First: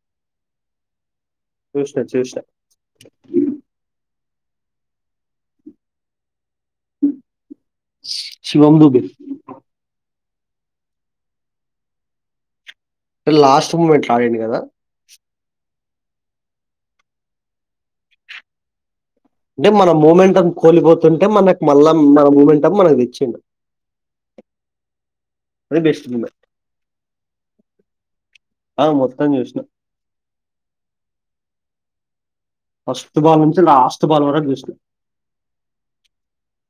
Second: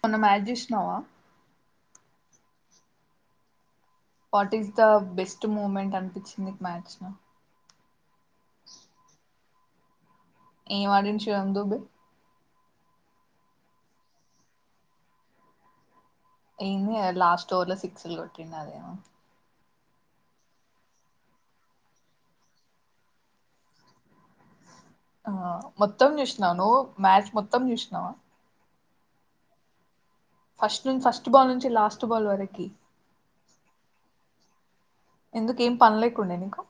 మొన్న మ్యాచ్ చూసినావా చూష్నా చూష్నా what is the best moment అనిపించింది నికు మ్యాచ్ లో శివం దుబే ఏం ఆడిండు శివం దూబే లాస్ట్ మూమెంట్ అడిండు కదా ఏంది లాస్ట్ ఓర్ లో సిక్స్లు కొట్టిండదేన అంటే మన మూమెంటం కోలిపోతుంటే మనకు మళ్ళా మన మూమెంటం మనకు తెచ్చిండు ఆ అది బెస్ట్ మొత్తం మూమెంట్ చూసినా నువు మ్యాచ్ మొత్తం చూసినవా అవ్ మొత్తాం జూష్నా ఫస్ట్ నుంచి ఫస్ట్ బాల్ నుంచి లాస్ట్ బాల్ వరక ఫస్ట్ బాల్ నుంచి లాస్ట్ బాల్ వరకు చూశిన గునేనికు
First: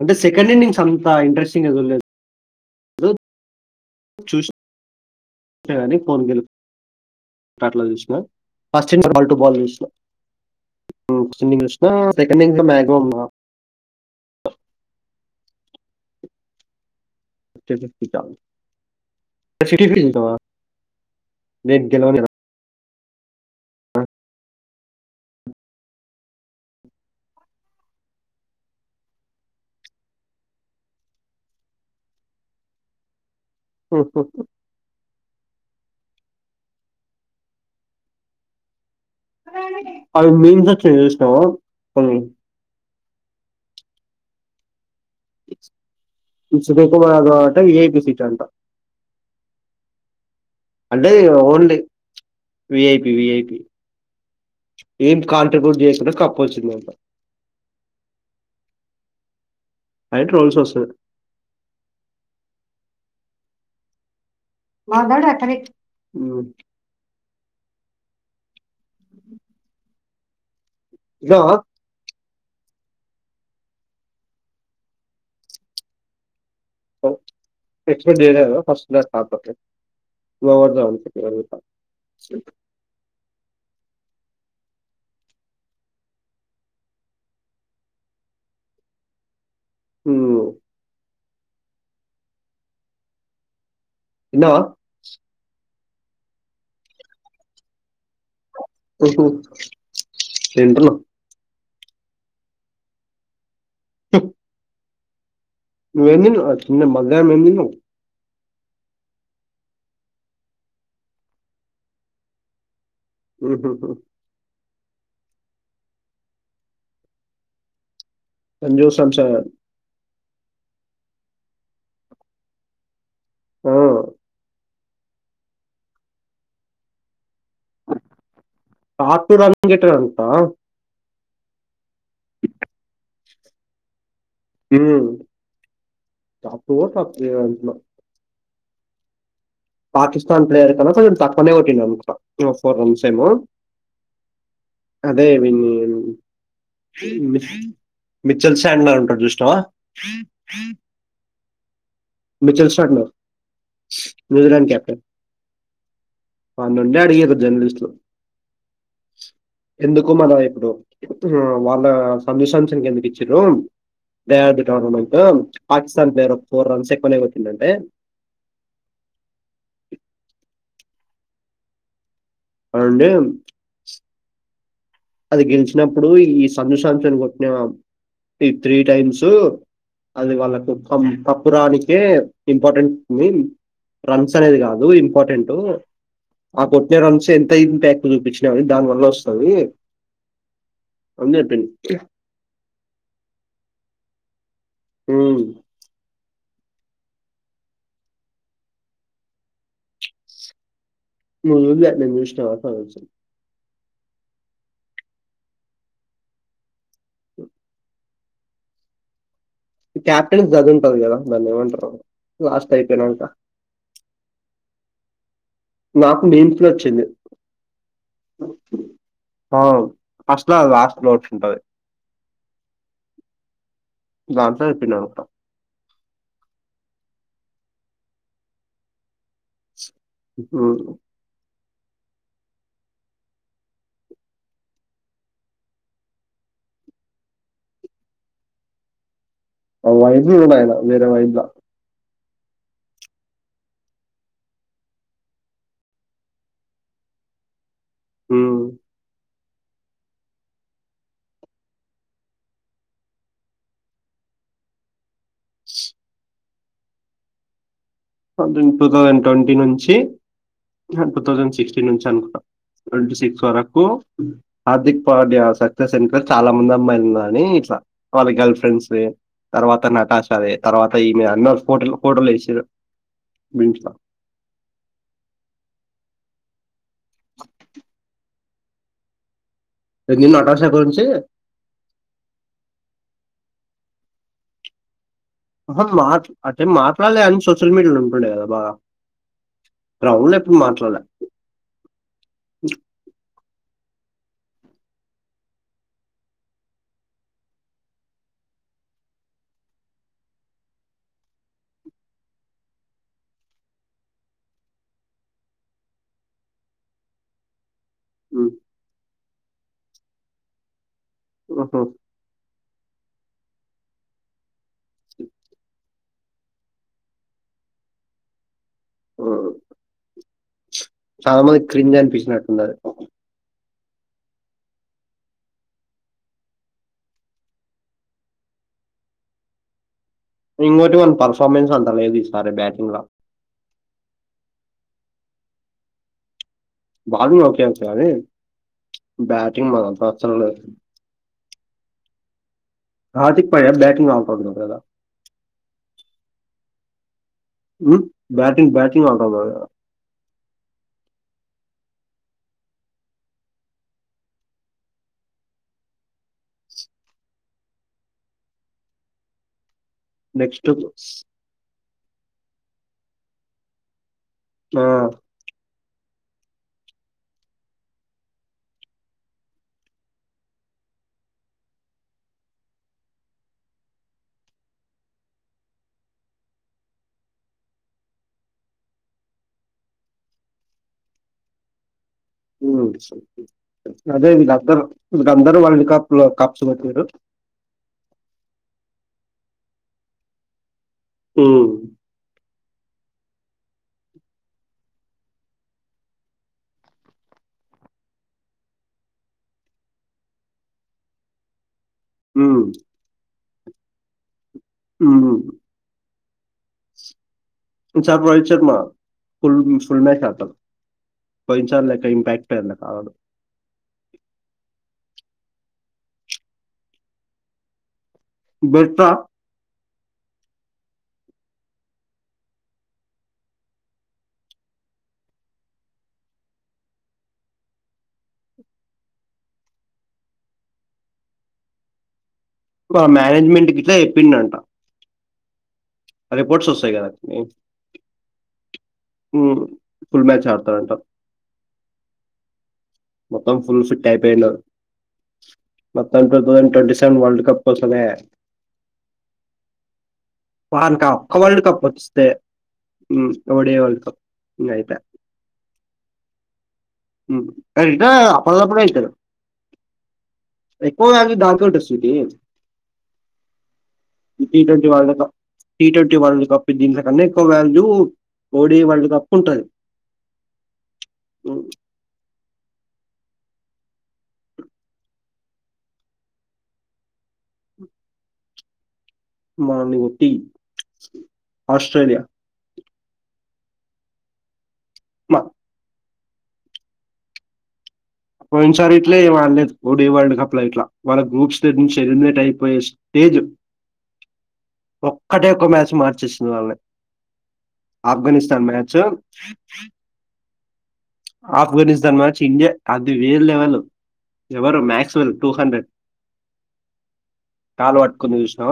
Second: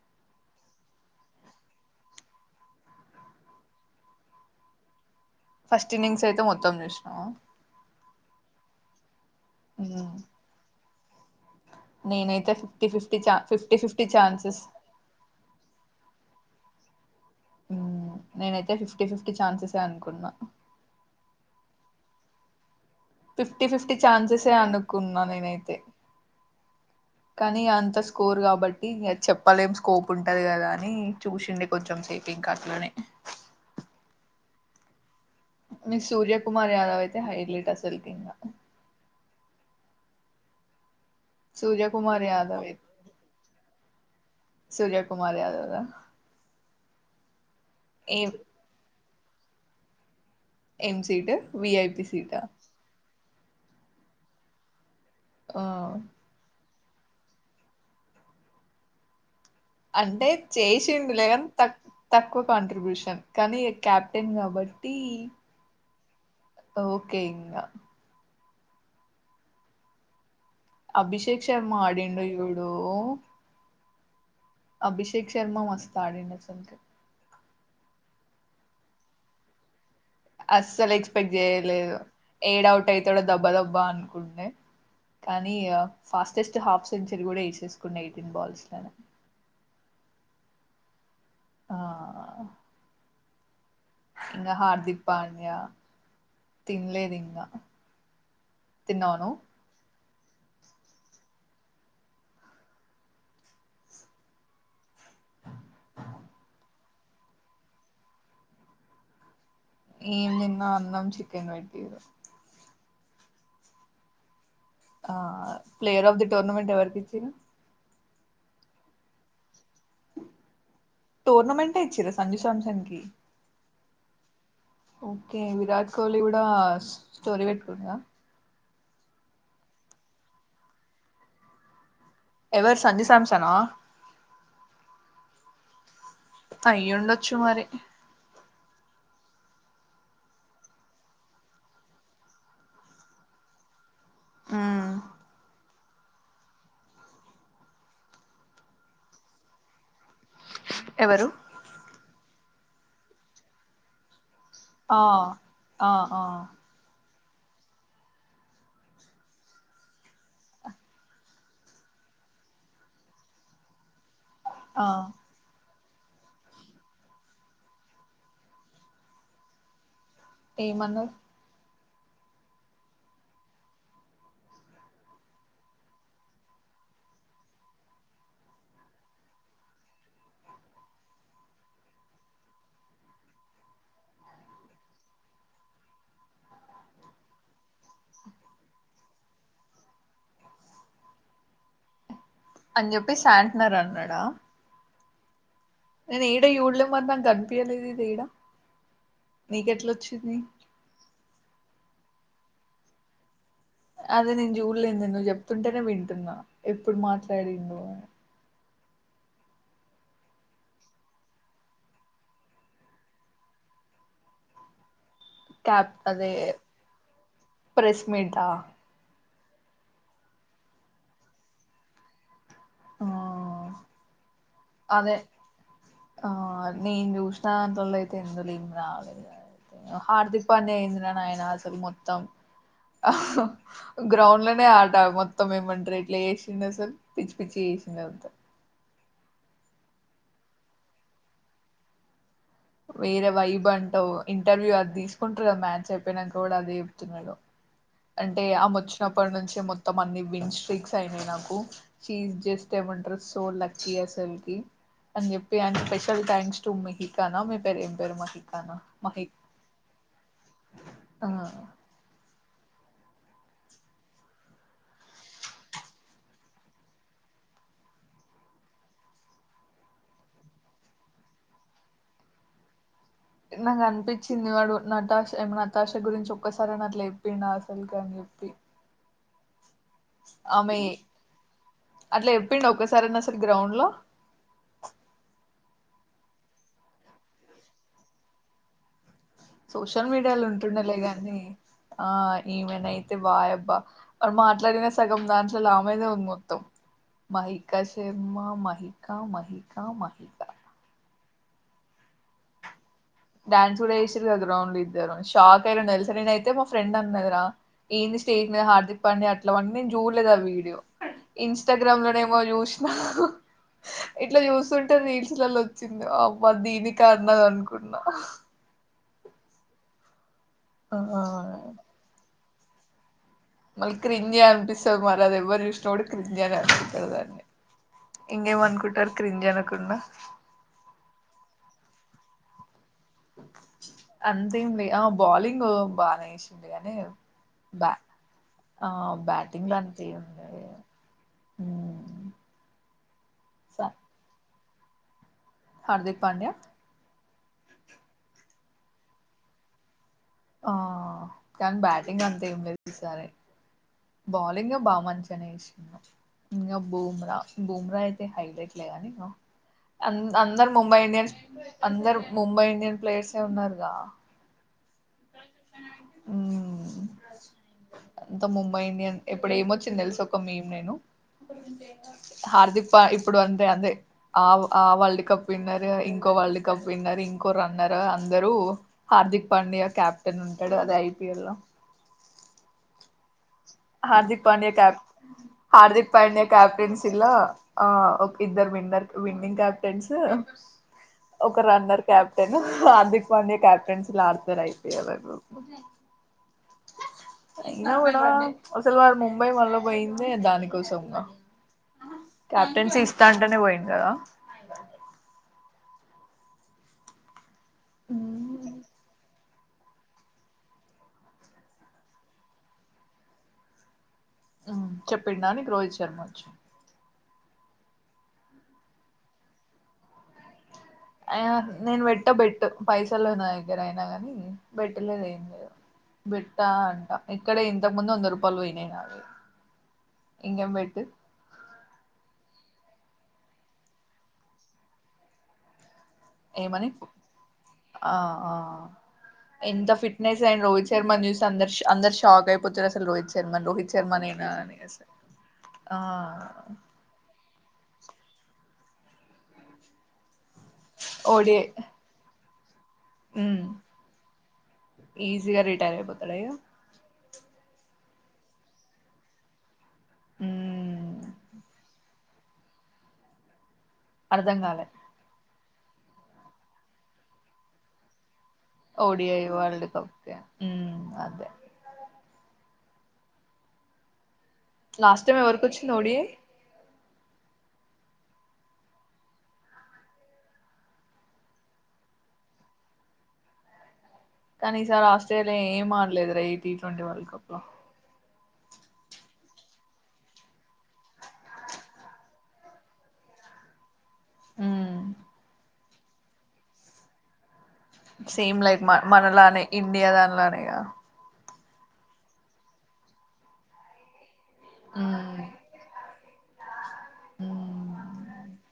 అంటే సెకండ్ ఇన్నింగ్స్ అంత ఇంట్రెస్టింగ్ ఎ చలేదు చూ ఇంట్లో గాని ఫస్ట్ అండి ఇన్నింగ్స్ ఫోన్లో అయితే మొత్తం చూసినావా అట్లా చూసిన first innings ball to ball చూసిన హ్మ్ [unintelligible] నే సెకండ్ నైత ఇన్నింగ్స్ ఫిఫ్టీ మాక్సిమం ఫిఫ్టీ చ ఫిఫ్టీ ఫిఫ్టీ చాన్సెస్ [inaudible] మ్మ్ నేనైతే ఫిఫ్టీ ఫిఫ్టీ ఛాన్సెసే అనుకున్నా గెలవ ఫిఫ్టీ ఫిఫ్టీ ఛాన్సెసే అనుకున్నా నేనైతే కానీ అంత స్కోర్ కాబట్టి ఇగ చెప్పలేం స్కోప్ ఉంటది కదా అని చూసిండి కొంచెం సేపింగ్క అట్లనే అని ఓహ మీ సూర్యకుమార్ యాదవ్ అయితే హైలైట్ అసలు కింగా అవి మీందకి [unintelligible] సూర్య కుమార్ యాదవ ఎ సూర్య కుమార్ యాదవ్ ద కుకు మాగ ఏఐపి సీటంట ఏం అంటే సీటు ఓన్లీ విఐపి సీటా విఐపి విఐపి పి ఏం ఆ కాంట్రిబ్యూట్ చేయకుండా కప్ప్ ఒచ్చిందంట అని అంటే రోల్స్ వస్తుంది చేశిండు లే గని తక్ తక్కువ కాంట్రి బ్యూషన్ కానీ క్యాప్టెన్ గా మ్ [inaudible] అ అభిషేక్ శర్మ ఆడిండు విడు అభిషేక్ శర్మా మస్త్ అడిండు అసల్కి ఎక్సపెక్ట్ చెయ్యలేదా ఫస్ట్ క్లాస్ పార్ట్ ఓకే అస్సలు ఎక్స్పెక్ట్ చేయలేదు ఏడవుట్ అయితడో దబ్బా దబ్బా అనుకుంటే కానీ ఫాస్టెస్ట్ హాఫ్ సెంచరీ కూడా వేసేసుకున్న ఎయిటీన్ బాల్స్ లోనే హుమ్ ఆ ఇంగ హార్దక్ పాండ్య తిన్లేదు ఇంకా మ్ హు తింటున్న హు నువ్వేం తిన్నావు ఆ మధ్యాహ్నం ఎం తిన్నావ్ ఎం తిన్న అన్నం చికెన్ పెట్టిర్రు మ్ హు హు ఆ ప్లేయర్ ఆఫ్ ది టూర్నమెంట్ ఎవరికి ఇచ్చిర్రు సంజు శ్యాంసం టోర్నమెంటే ఏ ఇచ్చిర సంజుశామ్సన్ కి ఆ ఓకే విరాట్ కోహ్లీ కూడా స్టోరీ పెట్టుకుండా కాటూ రాన్ని గేటనుంతా ఎవరు సజీసంసనా హు ప్పుడులో [unintelligible] అయ్యుండొచ్చు మరి ట్లో పాకిస్తాన్ ప్లేయర్ కన్నా కొంచెం తక్కువనే కొట్టిండు అనుకుంటా ఫోర్ రన్స్ ఏమో మ్మ్ అదే విని మీ మిచల్ సాండ్ల ఉంటాడు చూసినావ ఎవరు మిచెల్ శాండ్ న్యూజిలాండ్ ఆ కప్టెన్ ఆ ఆ మొన్నున్నడు జర్నలిస్ట్లు, ఎందుకు మళ ఇప్పుడు వాళ్ళ సంజేశంసంగ్ కి ఎందుకు ఇచ్చిర్రు ప్లే అఫ్ దే ఆ tournament Pakistan player of four runs ఎక్కువనే కొట్టిండు అంటే ఏమన్న ర్ అండి అది గెలిచినప్పుడు ఈ సంజు శాంసన్ కొట్టిన ఈ త్రీ టైమ్స్ అది వాళ్ళకు కప్పురానికే ఇంపార్టెంట్ ఉంది రన్స్ అనేది కాదు ఇంపార్టెంట్ ఆ కొట్టిన రన్స్ ఎంతయింది ప్యాక్ చూపించినయి దాని వల్ల వస్తది అంతేపిన్ అని చెప్పి శాంటనర్ అన్నాడా మ్మహ్ నేను ఏడ చూడ్లే మరి నాకు కనిపియలేదు ఇది ఏడా నీకెట్లొచ్చింది [unintelligible] ఎప్పుడైనా చూష్ణవ అదే నేను జూడలేంద్ నువ్వు చెప్తుంటేనే వింటున్నా, ఎప్పుడు మాట్లాడిండో అన్ కెప్టెన్కు అదుంటది కదా దాన్ని ఏమంటారు లాస్ట్ అయిపోయినాక క్యాప్ నాకు అదే మీమ్సలోచ్చింది ప్రెస్ మీటా ఆ ఫస్ట్లా కాదు లాస్టల ఒకటి ఉంటది ఆ దాంట్ల అదే జెప్పినాంతా ఆ నేన్ చూసిన దాంట్లల్లో అయితే ఎం రాలేదు హార్దిక్ పాండ్య హ్మ్. ఏందిరా నాయన అసలు అసలు మొత్తం గ్రౌండ్ లోనే ఆట మొత్తం ఏమంటారు ఇట్లా చేసిండసలు పిచ్చి పిచ్చి చేసిండ అంత వై [unintelligible] తాగిన వేర వైన్ల వేరే వైబ్ అంటా ఇంటర్వ్యూ అది తీసుకుంటారు కదా మ్యాచ్ అయిపోయినాక కూడా అది చెబతున్నాడు అంటే ఉమ్. ఆమె వచ్చినప్పటి నుంచి మొత్తం అన్ని విన్ స్ట్రిక్స్ అయినాయి నాకు షీ ఐస్ జస్ట్ ఏమంటారు సో లక్కీ అసల్ కి అని చెప్పి అడ్ స్పెషల్ థ్యాంక్స్ టు మిహకానా ఆమి పేరం టూ థౌజండ్ ట్వంటీ నుంచి టూ థౌజండ్ ఆ సిక్స్టీన్ నుంచి అనుకుంట ట్వంటీసిక్స్ వరకు హార్దిక్ పాండ్య సక్సెస్ వెనక చాలా మంది అమ్మాయిలున్నారని ఇట్లా వాళ్ళ గర్ల్ ఫ్రెండ్స్ తర్వాత నటాషదే తర్వాత ఈమె అన్న ఫోటోలు ఫోటోలు వేసిారు నాకు అనిపించింది వాడు నటాష్మ నటాష్ గురించి ఒక్కసారిని అట్లా చెప్పిన అసలుగా అని చెప్పి నిన్న నటాషా అమె గురించి అట్లే చెపిండ్ ఒక్కసారి గ్రౌండ్ లో ఉహుమ్ మా అంటే మాట్లాాలే అని సోషల్ మీడియాలో ఉంటుండే కదా బాగా సోషల్ గ్రౌండ్ లో మీడియాలో ఎప్పుడు ఉంటుండలే మాట్లాడలే గాని ఆ ఏమైనా అయితే వాయబ్బా మ మాట్లాడిన సగం దాంట్లో లామయిద ఉంది మొత్తం మహిక శర్మ మహిక మహిక మహిక డ్యాన్స్ కూడా వేసిరు కదా ర్రౌండ్లు ఇద్దరు షాక్ అయిండి తెలుసా నేన అయితే మా ఫ్రెండ్ అన్నాదిరా ఏ ఉమ్, స్టేజ్ హార్దిక్ పని అట్లావన్నీ చూడలేదు ఆ వీడియో ఉహు, ఇన్స్టాగ్రామ్ లో చుష్ ఇట్లు చుస్ స్తుంటే నీల్స్ లలో వచ్చింది మ దీనిక అన్నది అనుకుం న్న ఉమ్ ఆ చాలా మంది క్రింజ అనిపించినట్టు అన్నారు మళ్ళీ క్రింజి అనిపిస్తుంది మరి అది ఎవ్వరు చూసినాప్పుడు క్రింజి అని అనిపిస్తుంది దాన్ని ఇంకేమ అనుకుంటారు క్రింజి అనకుండా ఇంకోకటి మన పర్ఫార్మెన్స్ అంత లేదు ఇస్తారే బ్యాటింగ్ లో అంతేంది ఆ బౌలింగ్ బానే ఇష్ట ఉంది కానీ బౌలింగ్ ఓకే ఓకే బ కానీ ఆ బ్యాటింగ్ లాంటి మనకు ఎమ్ అసలు లేధు లేదు అండీ ఉమ్ హార్థక్ పడయా బ్యాటింగ్ ఆవుట్ ఒక హార్దక్ పాండయా ఉమ్ బ్యాటింగ్ బ్యాటింగ్ అట ఆ కానీ బ్యాటింగ్ అంత ఏం లే సరే బౌలింగ్ బాగా మంచి అనే ఇసా ఇంకా బూమ్రా బూమ్రా అయితే హైలైట్లే నిక అ నెక్స్ట్ అందరు ముంబై ఇండియన్స్ అందరు ముంబై ఇండియన్ ప్లేయర్స్ ఉన్నారుగా ఆ ఉమ్ అంత ముంబై ఇండియన్ ఇప్పుడు ఏమొచ్చింది తెలుస ఒక ఒక మేం నేను హార్దిక్ ఇప్పుడు అంటే అంతే ఆ ఆ వరల్డ్ కప్ విన్నర్ ఇంకో వరల్డ్ కప్ విన్నర్ ఇంకో రన్నర్ అందరూ హార్దిక్ పాండ్యా కెప్టెన్ ఉంటాడు అద ఐపిఎల్ లో ఉ స హార్దిక్ పాండ్యా కప్ వీళ్ళందరూ వరల్డ్ హార్దిక్ కప్‌లో పాండ్యా కప్స్ క్యాప్టెన్స్ కొట్టిర్రు. ఇలా ఆ ఇద్దర్ విన్నెఆర్ విన్నింగ్ క్యాప్టెన్స్ ఒక హ్మ్. Runner captain Hardik Pandya captaincy లా ఆడుతారుయితే అ అయినా కూడా అసలు వారు ముంబై మళ్ళ పోయింది దానికోసము గా హ్మ్. కప్టన్సి ఇస్తాన్ అట్లనే పోయింది కదా ఉహు చార్ వాయిచర్మ ఫుల్ మీ ఫుల్ మ్యాచ్ ఆడుతారు పోయింసారి లేక ఇంపాక్ట్ అయిందా బాగా ఉ చెప్పిండా నీకు రోహిత్ శర్మ వచ్చి బెట్ట అయ నేను పెట్ట బెట్టు పైస లేవు నా దగ్గర అయినా, కాని బెట్టులేదు ఏం లేదు బేట్ట అంటా ఇక్కడే ఇంతకు ముందు వంద రూపాలు పోయినాయి. నావి ఇంకేం బెట్టు మేనేజ్మెంట్ గిట్ల చెప్పిండంట రిపోర్ట్స్ ఏమనీ ఒస్తాయి కదా! ఆఆ హ్మ్. ఎంత ఫుల్ ఫిట్నెస్ మ్యాచ్ అయిన రోహిత్ ఆడతాడంట. శర్మ ను చూస్తే అందరు అందరు షాక్ అయిపో పుచ్చర్ అసలు రోహిత్ మొత్తం శర్మను ఫుల్ రోహిత్ ఫిట్ శర్మ అయిపోయిండు. నేనానీ అసలు ఆ మొత్తం వరల్డ్ కప్ కోసమే వానీకా ఆ ఒక్క వరల్డ్ ఓడిఐ కప్ లభిస్తే ఉ ఉమ్ ఓడే వరల్డ్ కప్ ఇగ అయిపాయే ఈజీగా రిటైర్ అయిపోతాడు ఇగ అయినా అప్పడిదప్పుడే అయితరు ఎక్కువ ఉమ్ గానీ దాంతో టసూకే ఈ అర్ధం టి కాలే twenty world cup T twenty world cup ఇంక ఇంత కన్న ఎక్కువకాదు ఓడిఐ వర్ల్డ్ కప్ కే ఉ అదే లాస్ట్ టైమ్ ఎవరికి వచ్చింది ఓడిఐ మార్నింగ్ టీ ఆస్ట్రేలియా కానీ ఈసారి మ- ఆస్ట్రేలియా ఏం అడ్లే లేదు రా ఈ టీ ట్వంటీ వర్ల్డ్ కప్ లో పోయిన సారి ఇట్లే వనేత్ పోతే వరల్డ్ కప్ ల ఇట్ల వాళ్ళ గ్రూప్స్ దగ్ నుంచి ఎలిమినేటు అయిపోయే స్టేజు ఉమ్ ఒక్కటెక్కుమే వచ్చి మార్చేసిన్వాల్లె సేమ్ లైక్ మ మనలానే ఇండియా దానిలానే య ఆఫ్ఘనిస్తాన్ మ్యాచ్ ఇండియా అది వేరు లెవెల్ ఎవరు మ్యాక్సివల్ ఉమ్ టూ హండ్రెడ్ కాలు వట్టుకుంది చూసినావ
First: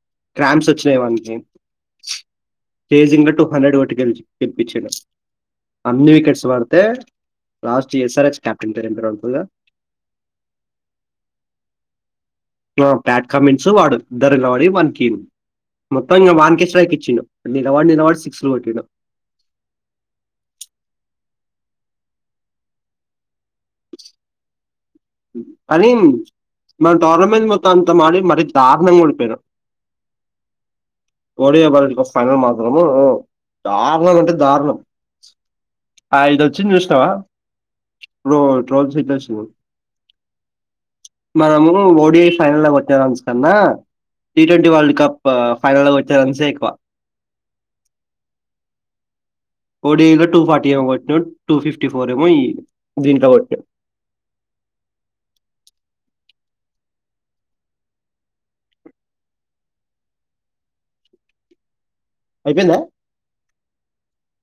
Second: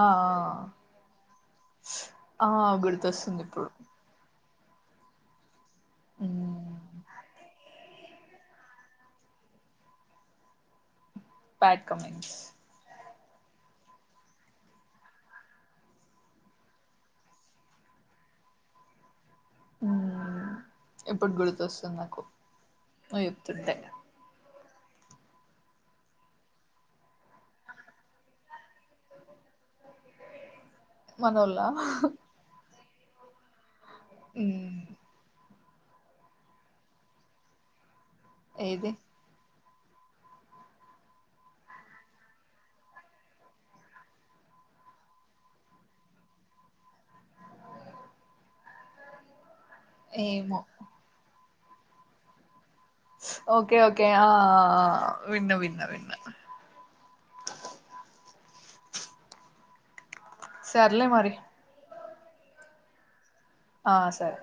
ఆ క్రామ్స్ వచ్చినాయి వానీకి ఆ కేేజింగ్ ల గుర్తొస్తుంది టూ ఇప్పుడు హండ్రెడ్ కొట్టి గెలిచి తెప్పిచినా అన్ని వికెట్స్ వడుతే లాస్ట్ ఎస్ఆర్ఎచ్ క్యాప్టన్ పేరు ఏం పేరో ఉంటుది గదా బ్యాడ్ కమెంట్స్ బ్యాడ్ కామెంట్స్ వాడు ఇద్దరు నిలవాడి వాన్ కి మొత్తం ఇంక వాన్కె స్ట్రైక్ ఇచ్చిడు. నిలవాడి నిలవాడి సిక్స్ కొట్టిడు. ఇప్పుడు గుర్తొస్తుంది నాకు నువ్ చెప్తుంటే అరే మన టోర్నమెంట్ మొత్తం అంత మ మరి దారుణంగా ఓడిపోయారు. మనోళ్ళ ఓడిఐ ఫైనల్ మాకు అవును దారుణంగంటే దారుణం. ఆ ఇదొచ్చింది చూసినావా. ఇప్పుడు ఏది ట్రోల్స్వి మనము ఓడిఐ ఫైనల్ వచ్చే రన్స్ కన్నా, టీ ట్వంటీ వరల్డ్ కప్ ఫైనల్లో వచ్చే రన్సే ఎక్కువ. ఓడిఐ లో టూఫార్టీ ఏమో కొట్టినడు టూ ఫిఫ్టీ ఫోరేమో ఇయి చ్ ఓకే ఓకే ఆ విన్న విన్న విన్న [unintelligible] సర్లే మరి అయ్ పోయిందా. ఆ సరే